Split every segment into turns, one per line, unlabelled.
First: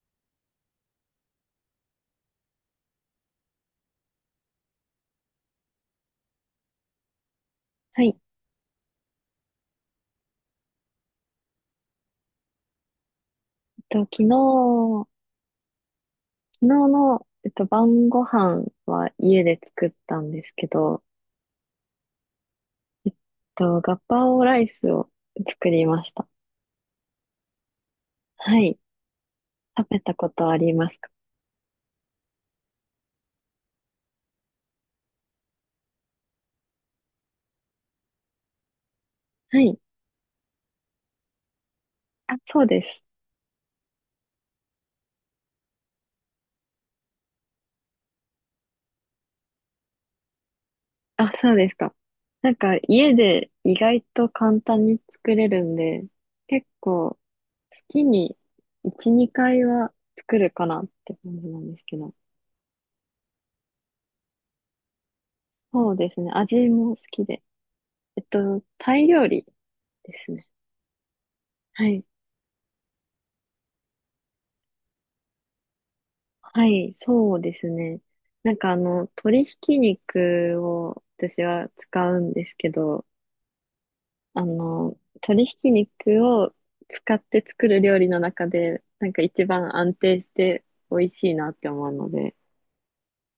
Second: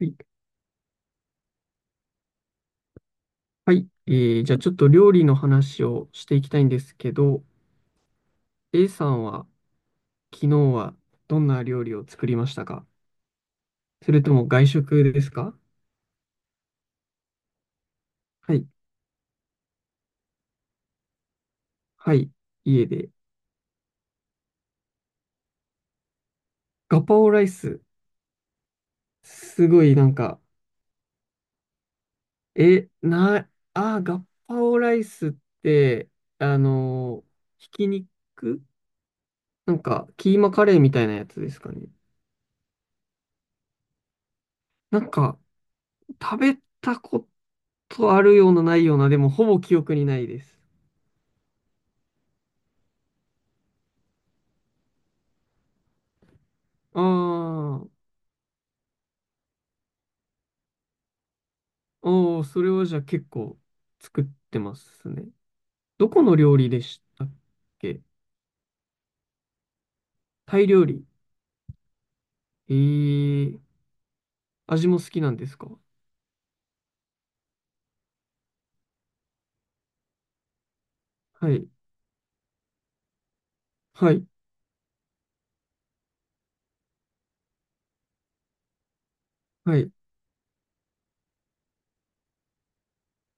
はい。はい。じゃあちょっと料理の話をしていきたいんですけど、
はい。
A さんは昨日はどんな料理を作りましたか？
と、
そ
昨
れとも外
日、
食ですか？
昨日の晩ご
は
飯
い。
は家で作ったんですけど、
はい。家で。
えっガパオライスを作りました。
ガパオライス。
はい。
すご
食
い
べ
な
た
ん
こ
か、
とありますか？
え、な、あー、ガパオライスって、あのーひき肉
は
な
い。
んか、キーマカレーみたいなやつですかね。
あ、そうです。
なんか、食べたことあるようなないような、でもほぼ記憶にないです。
あ、そうですか。なんか、家で意外と簡単に作れるんで、結
あ
構、
あ、
月に1、2回は作るかなって感じなんですけど。
おー、それはじゃあ結構作ってますね。
そう
ど
です
こ
ね。
の料
味
理で
も好
し
き
たっ
で。
け？
タイ料理ですね。
タイ料理。
はい。
えー、味も好きなんですか？
はい、そうですね。なんか鶏ひき肉を私
はい、
は使うんですけど、
はい、
鶏ひき肉を使って作る料理の中で、なんか一番
はい。
安定して美味しいなって思うので、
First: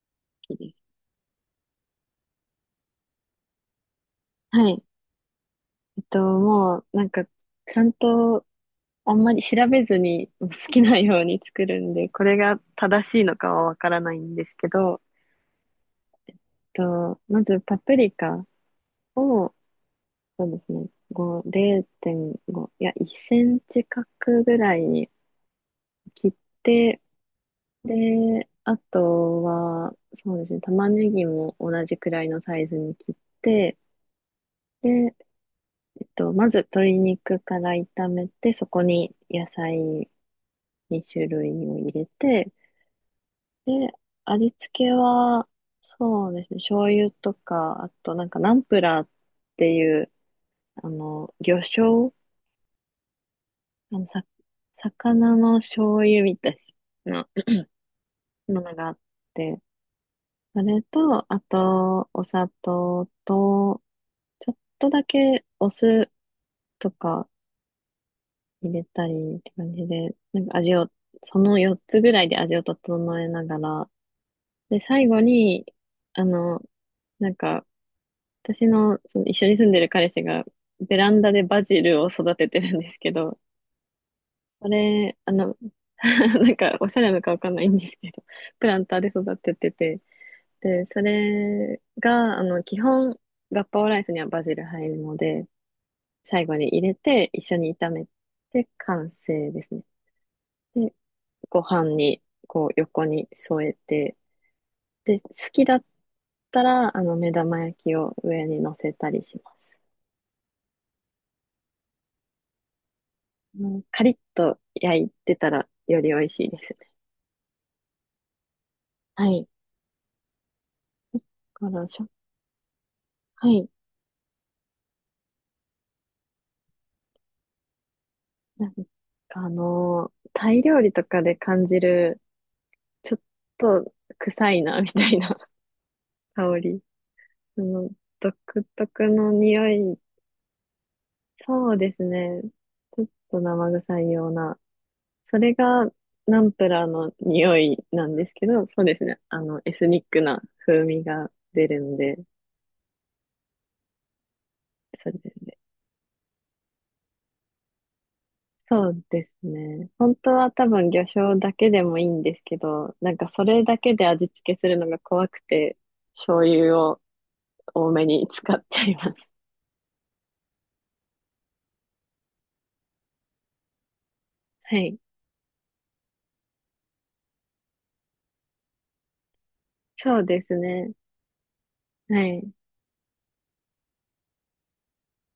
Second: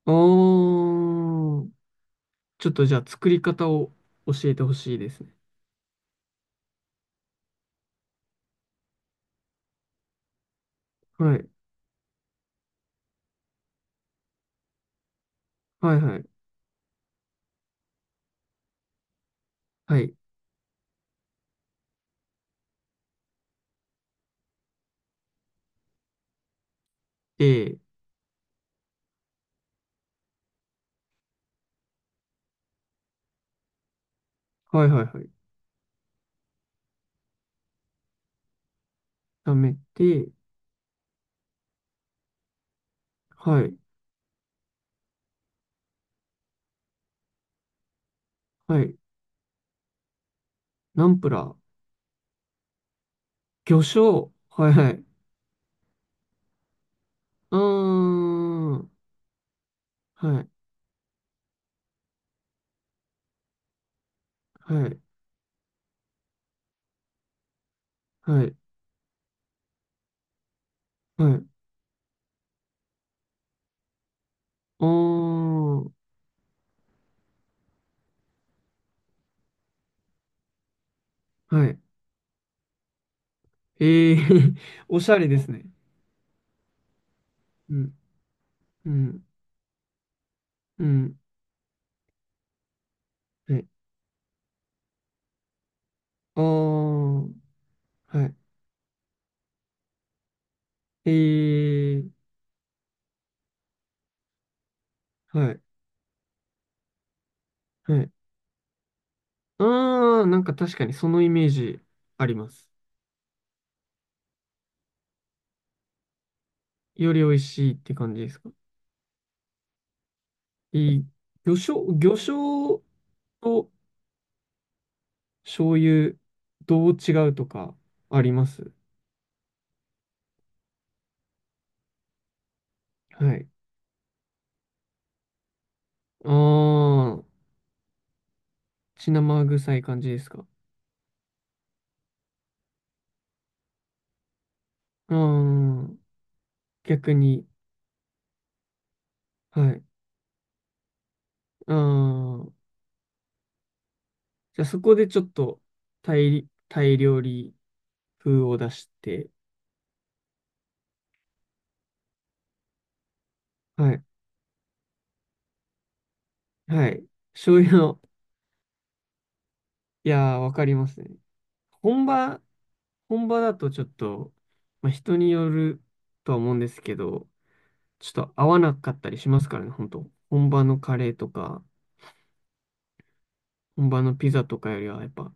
あ
好きです。
ー、ちょっとじゃあ作り方を教えて
は
ほ
い。
しいですね。
もうなんか、ちゃんとあんまり調べずに好きなよう
は
に
い、
作るんで、これが正しいのかはわからないんですけど、
はい、はい、
まずパプリカを、
はい。
そうですね。5、0.5、いや、1センチ角ぐらいに切って、
で、
で、あとは、そうですね、玉ねぎも同じくらいのサイズに切って、
はい、はい、
で、
はい。
まず鶏肉から炒めて、そこに野
炒め
菜
て、
2種類を入れて、
は
で、
い、
味付けは、そうですね、醤油とか、あとなんかナンプ
はい。
ラーっていう、
ナンプラ
魚
ー、
醤
魚
あの、さ、
醤、はい、はい。
魚の醤油みたいな
うー
もの
ん、
が
は
あって、
い、
それと、あと、お砂糖と、ちょっ
は
と
い、
だけお酢とか
はい。
入れたりって感じで、なんか味を、
は
そ
い、
の4つぐらいで味を整えながら、で、
あ
最後に、
あ、
あの、なんか、私の、その一緒に住んでる彼氏が、ベランダでバ
はい。
ジルを育ててるんですけど、
ええ、
そ
おし
れ、
ゃれですね。
なんか、おしゃれなのかわかんない
う
んで
ん、
すけど、プラン
う
ターで
ん、
育ててて、
う
で、そ
ん。
れが、基本、
は
ガッ
い。
パオライスにはバジル入るので、
ああ、
最後に入れて、一緒に炒め
はい。
て、完成ですね。で、ご飯
ええ、
に、こう、横に添えて、で、好
はい、
きだったら、目玉焼き
はい。
を上に乗せたりします。
ああ、なんか確かにそのイメージあります。
うん。カリッと焼いてたら、より美味しいですね。
より美味しいって感じですか。
はい。
いい。魚
だか
醤、
らしょ、
魚醤
はい。
と醤油、どう違うとかありま
なん
す？
かタイ料理とかで感じる、ちょっ
はい。
と臭いな、みたいな
あ
香り。
あ、
その、独特
血
の
生
匂
臭い
い。
感じですか。
そうですね。ちょっと生臭いような。
あ
それ
あ、
がナンプラーの
逆に。
匂いなんですけど、そうですね。
は
エ
い。
スニックな風味が出
あ
るんで、
あ。じゃあそこで
それ
ちょっ
で。
とタイ料理風を出
そ
し
うで
て、
すね。本当は多分魚醤だけでもいいんですけど、なんかそれだ
は
け
い、
で味付けするのが怖くて、醤油
は
を
い。醤油
多
の、
めに使っちゃいます。
いやー、わかりますね。本場、本場だとちょっと、
は
まあ、
い。
人によるとは思うんですけど、ちょっと合わなかったりしますからね、本当
そうで
本
す
場の
ね。
カレーとか、
はい。
本場のピザとかよりは、やっぱ、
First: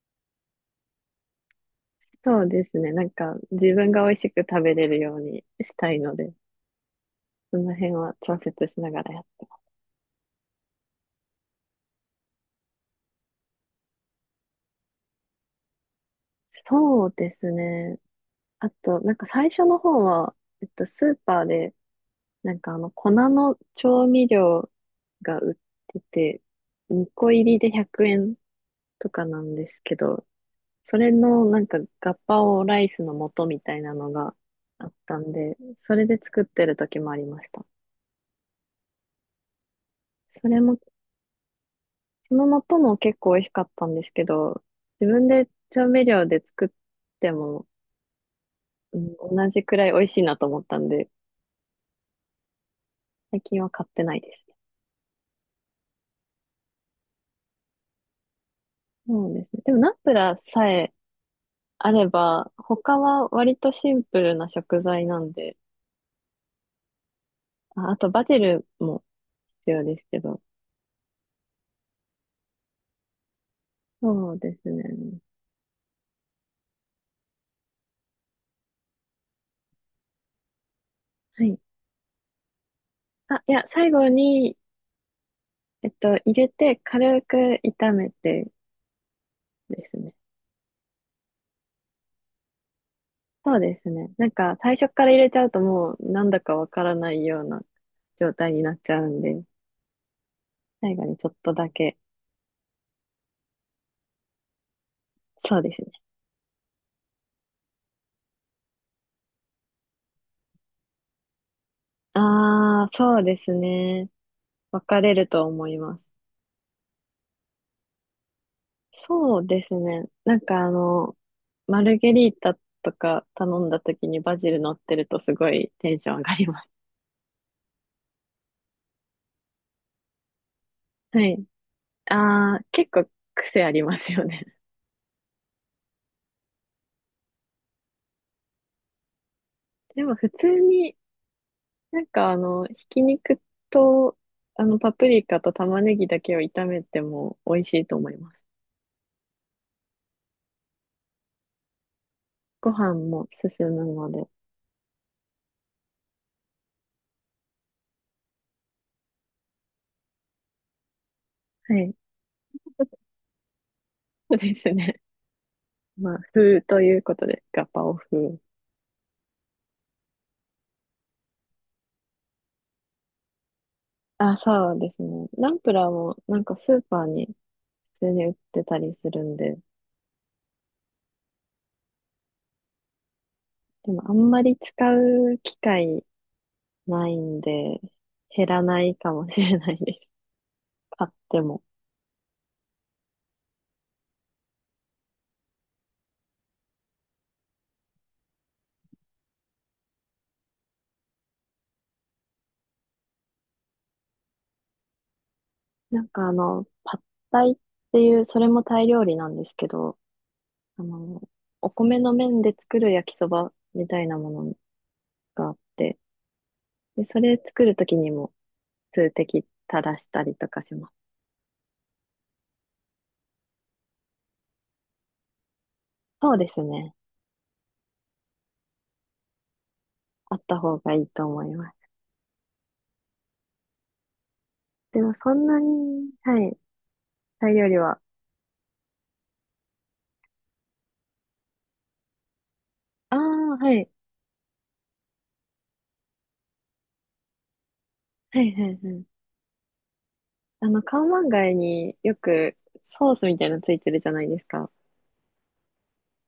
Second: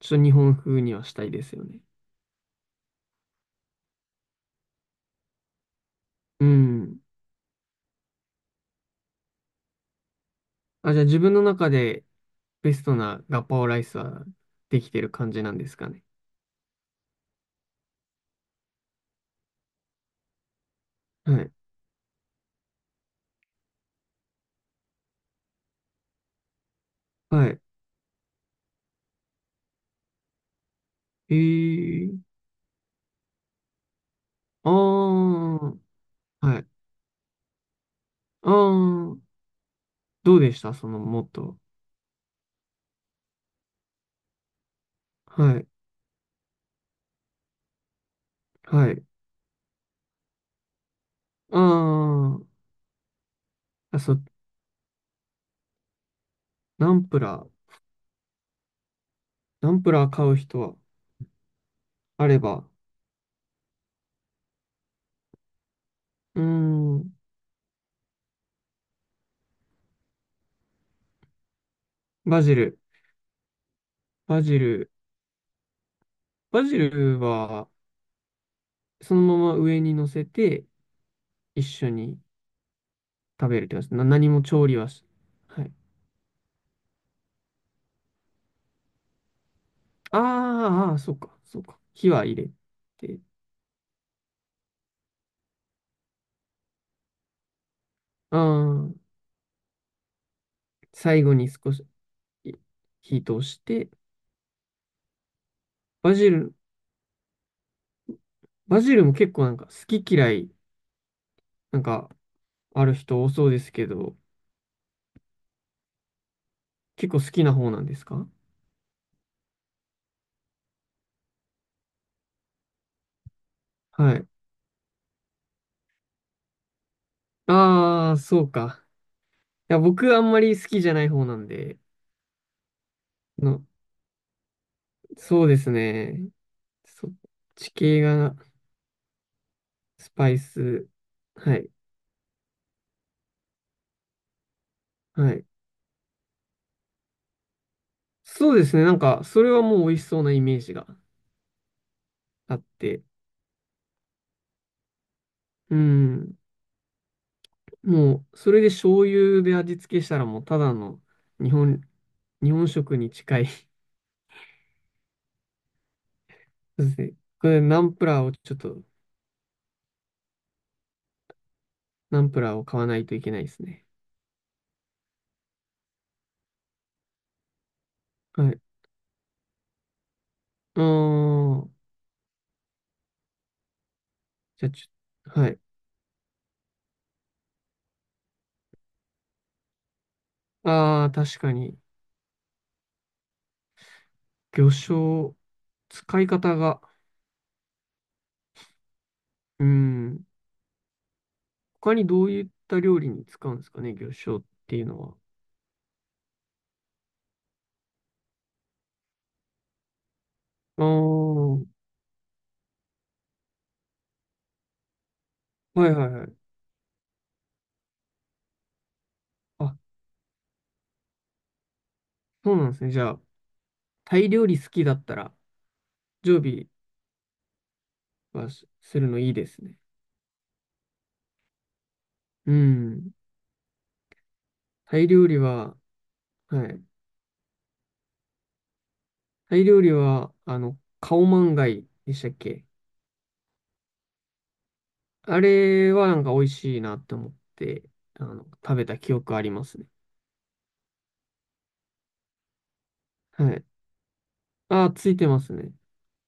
ちょっと日本風にはしたいですよね。
そうですね。なんか、自分が美味しく食べれるようにしたいので、
うん。
その辺は調節しながらやってま
あ、じゃあ自分の中でベストなガパオライスはできてる感じなんですかね。
す。そうですね。あと、なんか最初の方は、スーパ
は
ー
い。
で、なんか粉の調味料が売ってて、2個入
は
り
い。
で100円とかなんですけど、それ
え
のなんかガ
ー、
パオライスの素みたいなのが
あ
あったん
あ、
で、それで作っ
は
て
い。
る時もありました。
ああ、どう
そ
で
れ
した
も、
そのもっと。
その素も結構美味しかったんですけど、自分で
はい。
調味料で作っても、
はい。
うん、同じくらい美味しいなと思ったんで、
あー、
最近は買っ
あ、
て
そ
ない
う、
ですね。
ナンプラー。
そうですね。で
ナ
も
ン
ナ
プ
ン
ラー
プ
買
ラ
う
ー
人
さ
は、
えあれ
あれ
ば、
ば。
他は割とシンプルな食材なんで、
うーん、
あ、あとバジルも必要ですけど、
バジル。
そう
バ
で
ジ
すね。
ル。バジルは、そのまま上に乗せて、
はい。
一緒に
あ、
食
い
べ
や、
るって感
最
じ。
後
何も
に、
調理はし、はい。
入れて軽く炒めてですね。
あー、あー、そうか、そうか。火は入れて。
そうですね。なんか最初から入れちゃうともうなんだかわからないような状
あ
態になっち
あ、
ゃうんで、最後に
最
ちょ
後
っ
に
とだ
少し
け。
い火通して、
そうですね。
バジル、バジルも結構なんか好き嫌い、なんか
あ
あ
あ、
る
そ
人
う
多
で
そう
す
ですけ
ね。
ど、
分かれると思います。
結構好きな方なんですか？
そうですね。なんかマルゲリータとか頼んだ時
は
に
い。
バジル乗ってるとすごいテンション上がります。
ああ、そうか。いや、僕あんまり好きじゃない方
は
な
い。
んで、
ああ、結構
の、
癖ありますよね。
そうですね。そっち系が
で
ス
も普
パイ
通
ス。
に
はい。
なんかひき肉と、パプリ
は
カ
い。
と玉ねぎだけを炒めても美味しいと思います。
そうですね。なんか、それはもう美味しそうなイメージがあっ
ご飯
て。
も進むので。
うん。もう、それで醤油で味付けしたらもうただの日
は
本、
い。
日本食に近い。そ
そうですね。まあ、風と
うで
い
す
う
ね。
ことで、
これ
ガ
ナ
パ
ン
オ
プラーを
風。
ちょっとナンプラーを買わないといけないですね。
あ、そうですね。ナンプラーもなんかスーパーに普通に売っ
はい。
てたりするんで、
あー、
でもあんまり
じゃあ
使
ち
う
ょ、は
機
い。
会ないんで、減らないかもしれないです。
あ
買
あ、
っ
確
て
か
も。
に、魚醤、使い方が、うん、他にどういった料理に使うんですかね、魚醤っていうのは。
なんかパッタイっていう、それもタイ料理なんですけど、あ
あ
の、
ー、
お米の麺で作る焼きそばみたいなものがあっ
はい
て、
はいはい。
で、それ作るときにも数滴
あ、
垂らしたりとかします。
そうなんですね。じゃあ、タイ料理好きだったら、
そう
常
です
備
ね。
はすするのいいですね。
あった方がいいと思います。
うん。タ
で
イ
も
料
そ
理
んな
は、
に、はい、
はい。
タイ料理は。
タイ料理は、あの、カオマンガイでしたっけ？
ああ、はい、
あれはなんか美味しいなって思って、あ
は
の、
い、は
食
い、
べ
は
た
い。
記憶ありますね。
カオマンガイによくソースみたい
は
なの
い。
ついてるじゃないですか。
あ、ついてますね。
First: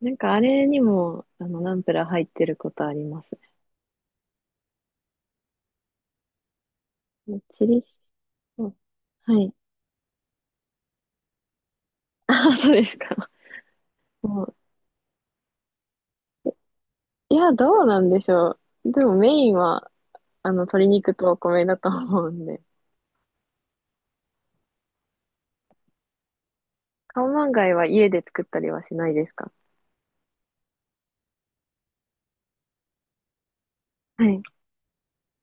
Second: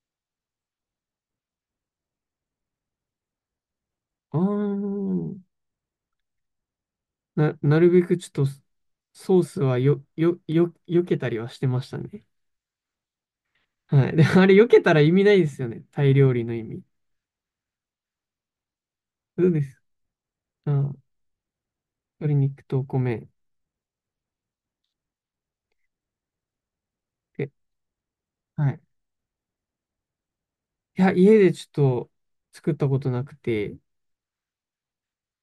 なんかあれにも、ナンプラー入ってることあります
あー、
ね。チリ
なる
ソ
べくちょっと
ース、は
ソー
い。
スはよ、よ、よ、避けたりはしてましたね。
ああ、そうですか。
はい。で、あ
も
れ避けたら意味ないですよね。タイ料理の意味。
いや、どうなんでしょう。でもメ
そ
イ
う
ン
です。
は、
あ
鶏
ー、
肉とお米だと思う
鶏
んで。
肉とお米。
カオマ
で、
ンガイは家で作ったり
はい。
はしないですか？
いや、家でちょっと作ったことなくて、
はい。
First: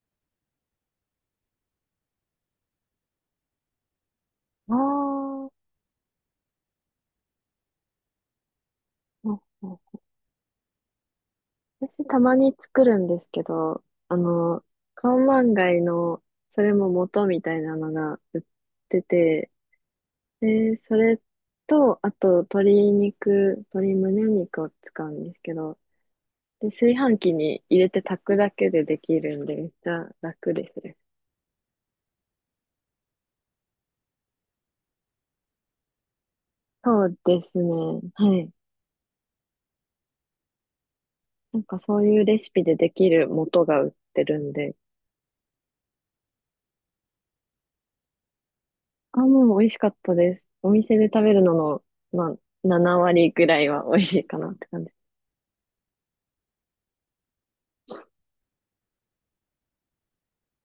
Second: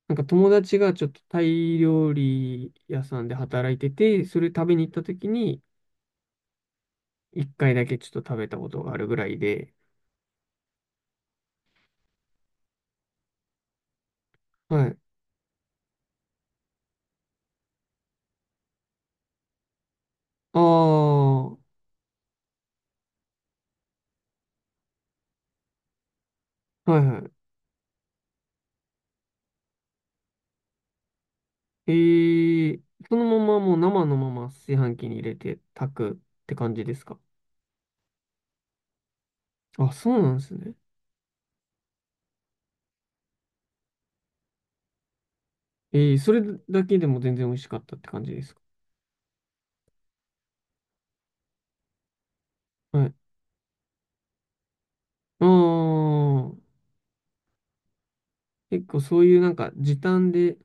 なんか友達がちょっとタイ料理屋さんで働いてて、それ食
あ
べに行った時
あ。
に、一回だけちょっと食べたことがあるぐら
う
い
んう
で。
ん、私たまに作るんですけど、あの、
はい。
カオマンガイの、それも元みたいなのが売ってて、
あ
で、それ
あ、は
と、あと、鶏肉、鶏胸肉を使うんですけど、で、
い
炊飯
は
器に入れて炊くだけでできるんで、めっちゃ楽ですね。
い。えー、そのままもう生のまま炊飯器に入れて炊くって感じです
そう
か？
ですね。はい。
あ、そうなんですね。
なんかそういうレシピでできる素が売ってるんで。
えー、それだけでも全然美味しかったって感じですか？
あ、もう美味しかったです。お店で食べるのの、まあ、
はい。
7割ぐらいは美味しいかなって感じ。
ああ、結構そういうなんか時短で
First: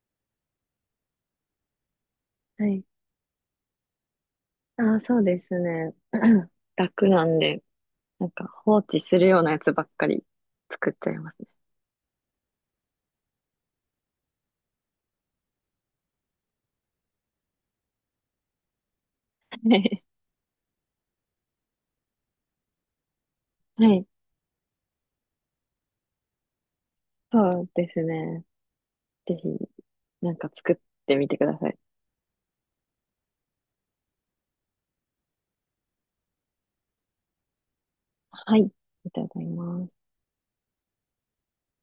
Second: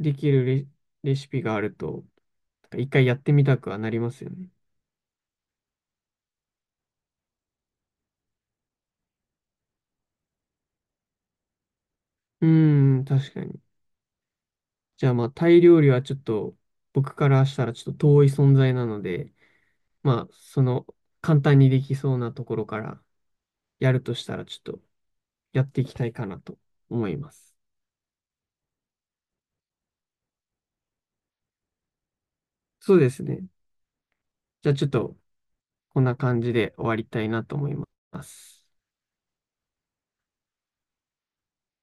できるレシピがあると、
は
なんか
い。
一回やってみたくはなりますよね。
あ、そうですね。楽なんで、なんか放置するようなやつばっかり作っちゃいます
うーん、確かに。じゃあまあタイ料理はちょっと僕からしたらちょっと遠い存在なので、
ね。
まあ、その、簡単にできそうなところから や
は
る
い。
としたら、ちょっとやっていきたいかなと思います。
そうですね。ぜひ、なんか作ってみてください。
そうですね。じゃあちょっと、こんな感じで終わりたいなと思いま
はい。
す。
いただきます。